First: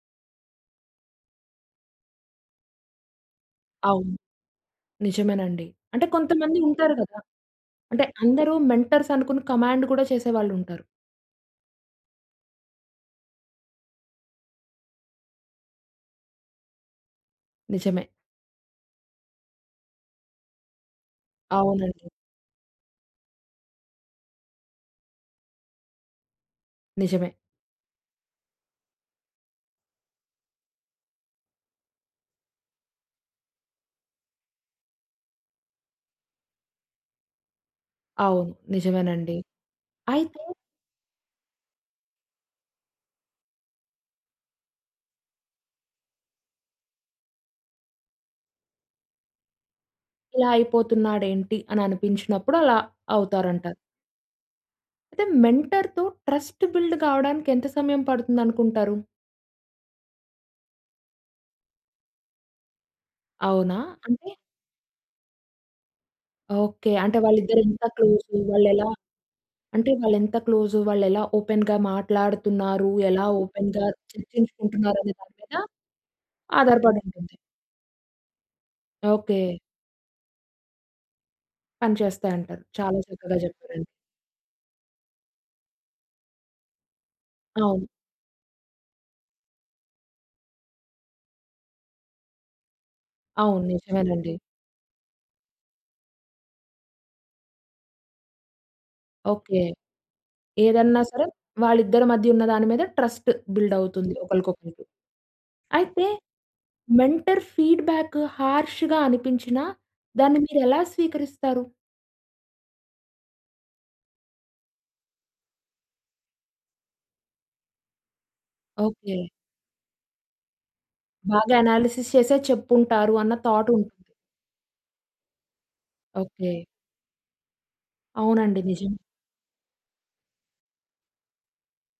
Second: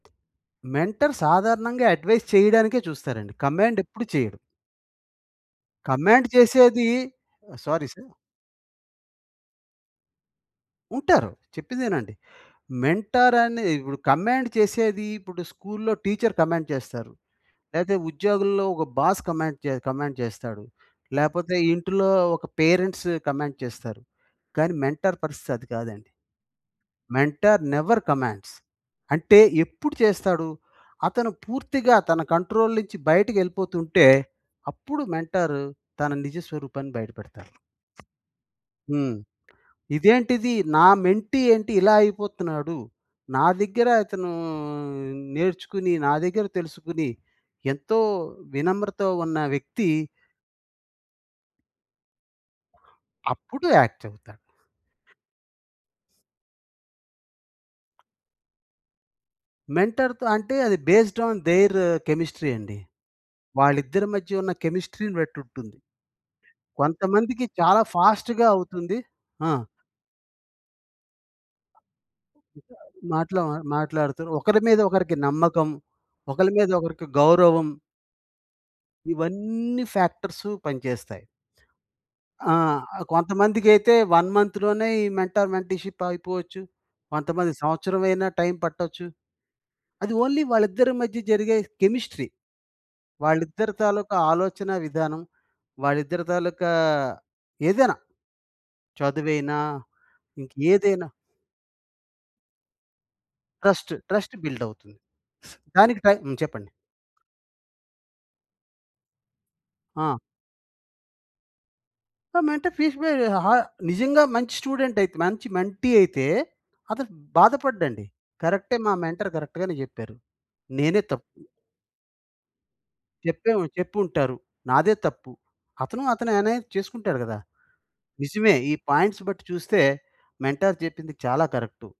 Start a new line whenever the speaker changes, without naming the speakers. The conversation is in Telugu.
మెంటర్ సాధారణంగా అడ్వైస్ చేయడానికే చూస్తారండి. కమాండ్ ఎప్పుడు
అవును.
చేయడు.
నిజమేనండి. అంటే
కమాండ్
కొంతమంది
చేసేది
ఉంటారు గదా.
సారీ
అంటే,
సార్.
అందరూ మెంటర్స్ అనుకుని కమాండ్ కూడా చేసేవాళ్ళుంటారు.
ఉంటారు, చెప్పేదినండి. మెంటర్ అనిదిప్పుడు, కమాండ్ చేసేది ఇప్పుడు స్కూల్‌లో టీచర్ కమాండ్ చేస్తారు. లేతే
నిజమే.
ఉద్యోగుల్లో ఒక బాస్ కమాండ్ చే కమాండ్ చేస్తాడు. లేపోతే
అవునండి.
ఇంటులో ఒక పేరెంట్స్ కమాండ్ చేస్తారు. కానీ మెంటార్ పరిస్థితి అది కాదండి.
నిజమే.
Mentor never commands. అంటే ఎప్పుడు చేస్తాడు? అతను పూర్తిగా తన కంట్రోల్ నుంచి బయటికెళ్ళిపోతుంటే అప్పుడు మెంటార్ తన నిజ స్వరూపాన్ని బయట పెడతాడు.
అవును.
హ్మ్.
నిజమేనండి. అయితే
ఇదేంటిది నా మెంటీ ఏంటి ఇలా అయిపోతున్నాడు. నా దగ్గర అతను నేర్చుకుని. నా దగ్గర తెలుసుకొని ఎంతో వినమ్రత ఉన్న వ్యక్తి
ఇలా అయిపోతున్నాడేంటి అని అనిపించినప్పుడు అలా
అప్పుడు
అవుతారంటారు.
యాక్ట్ చెప్తాడు.
అయితే మెంటర్‌తో ట్రస్ట్ బిల్డ్ కావడానికి ఎంత సమయం పడుతుందనుకుంటారు?
మెంటర్‌తో అంటే అది బేస్డ్ ఆన్ దేర్ కెమిస్ట్రీ అండి.
అవునా
వాళ్ళిద్దరి
అంటే?
మధ్య ఉన్న కెమిస్ట్రీ‌ని బట్టుంటుంది.
ఓకె. అంటే
కొంతమందికి చాలా
వాళ్ళిద్దరెంత క్లోజు,
ఫాస్ట్‌గా
వాళ్ళేలా
అవుతుంది. ఆ!
అంటే వాళ్ళేంత క్లోజు, వాళ్ళేలా ఓపెన్‌గా మాట్లాడుతున్నారు? ఎలా
మాట్లో
ఓపెన్‌గా
మాట్లాడుతూ ఒకరి మీద
చర్చించుకుంటున్నారు అనే
ఒకరికి
దాని పైన
నమ్మకం, ఒకల మీద ఒకరికి
ఆధారపడుంటుంది.
గౌరవం.
ఓకె.
ఇవన్నీ ఫ్యాక్టర్సు పని చేస్తాయి.
పని
ఆ!
చేస్తాయంటారు. చాలా చక్కగా చెప్పారండి.
కొంతమందికైతే 1 మంత్‌లోనే ఈ మెంటార్ మెంటల్షిప్ అగిపోవచ్చు. కొంతమంది
అవును.
సంవత్సరమైనా టైం పట్టొచ్చు. అది ఓన్లీ వాళ్ళిద్దరి మధ్య జరిగే కెమిస్ట్రీ.
అవును.
వాళ్ళిద్దరి తాలూకా
నిజమేనండి.
ఆలోచనా విధానం. వాళ్ళిద్దరి తాలూకా ఏదైనా, చదువైనా,
ఓకె. ఏదన్నా
ఇంకేదైనా.
సరే వాళ్ళిద్దరి మధ్యున్న దాని మీద ట్రస్ట్ బిల్డ్
ట్రస్ట్.
అవుతుంది.
ట్రస్ట్ బిల్డ్
ఒకలకొకలకి.
అవుతుంది. దానికి
అయితే
టైం హ్మ్, చెప్పండి.
మెంటర్ ఫీడ్బ్యాక్ హర్ష్‌గా అనిపించిన
ఆ!
దాన్ని మీరెలా స్వీకరిస్తారు?
ఆ! మెంటర్ ఫీడ్బ్యా ఆహ్, నిజంగా మంచి స్టూడెంటైతే మంచి మెంటీ అయితే అతను బాధపడడండి. కరెక్టే మా
ఓకె.
మెంటర్ కరెక్ట్‌ గానే జేప్పారు. నేనే తప్పు.
బాగా అనాలిసిస్ చేసే చెప్పుంటారు అన్న
చెప్పేం
థాట్ ఉన్
చెప్పుంటారు. నాదే తప్పు. అతను అతనే అనే
ఓకె.
చేసుకుంటాడు గదా! నిజమే
అవునండి.
ఈ
నిజం.
పాయింట్స్ బట్టి చూస్తే మెంటర్ చెప్పింది చాలా కరెక్టు.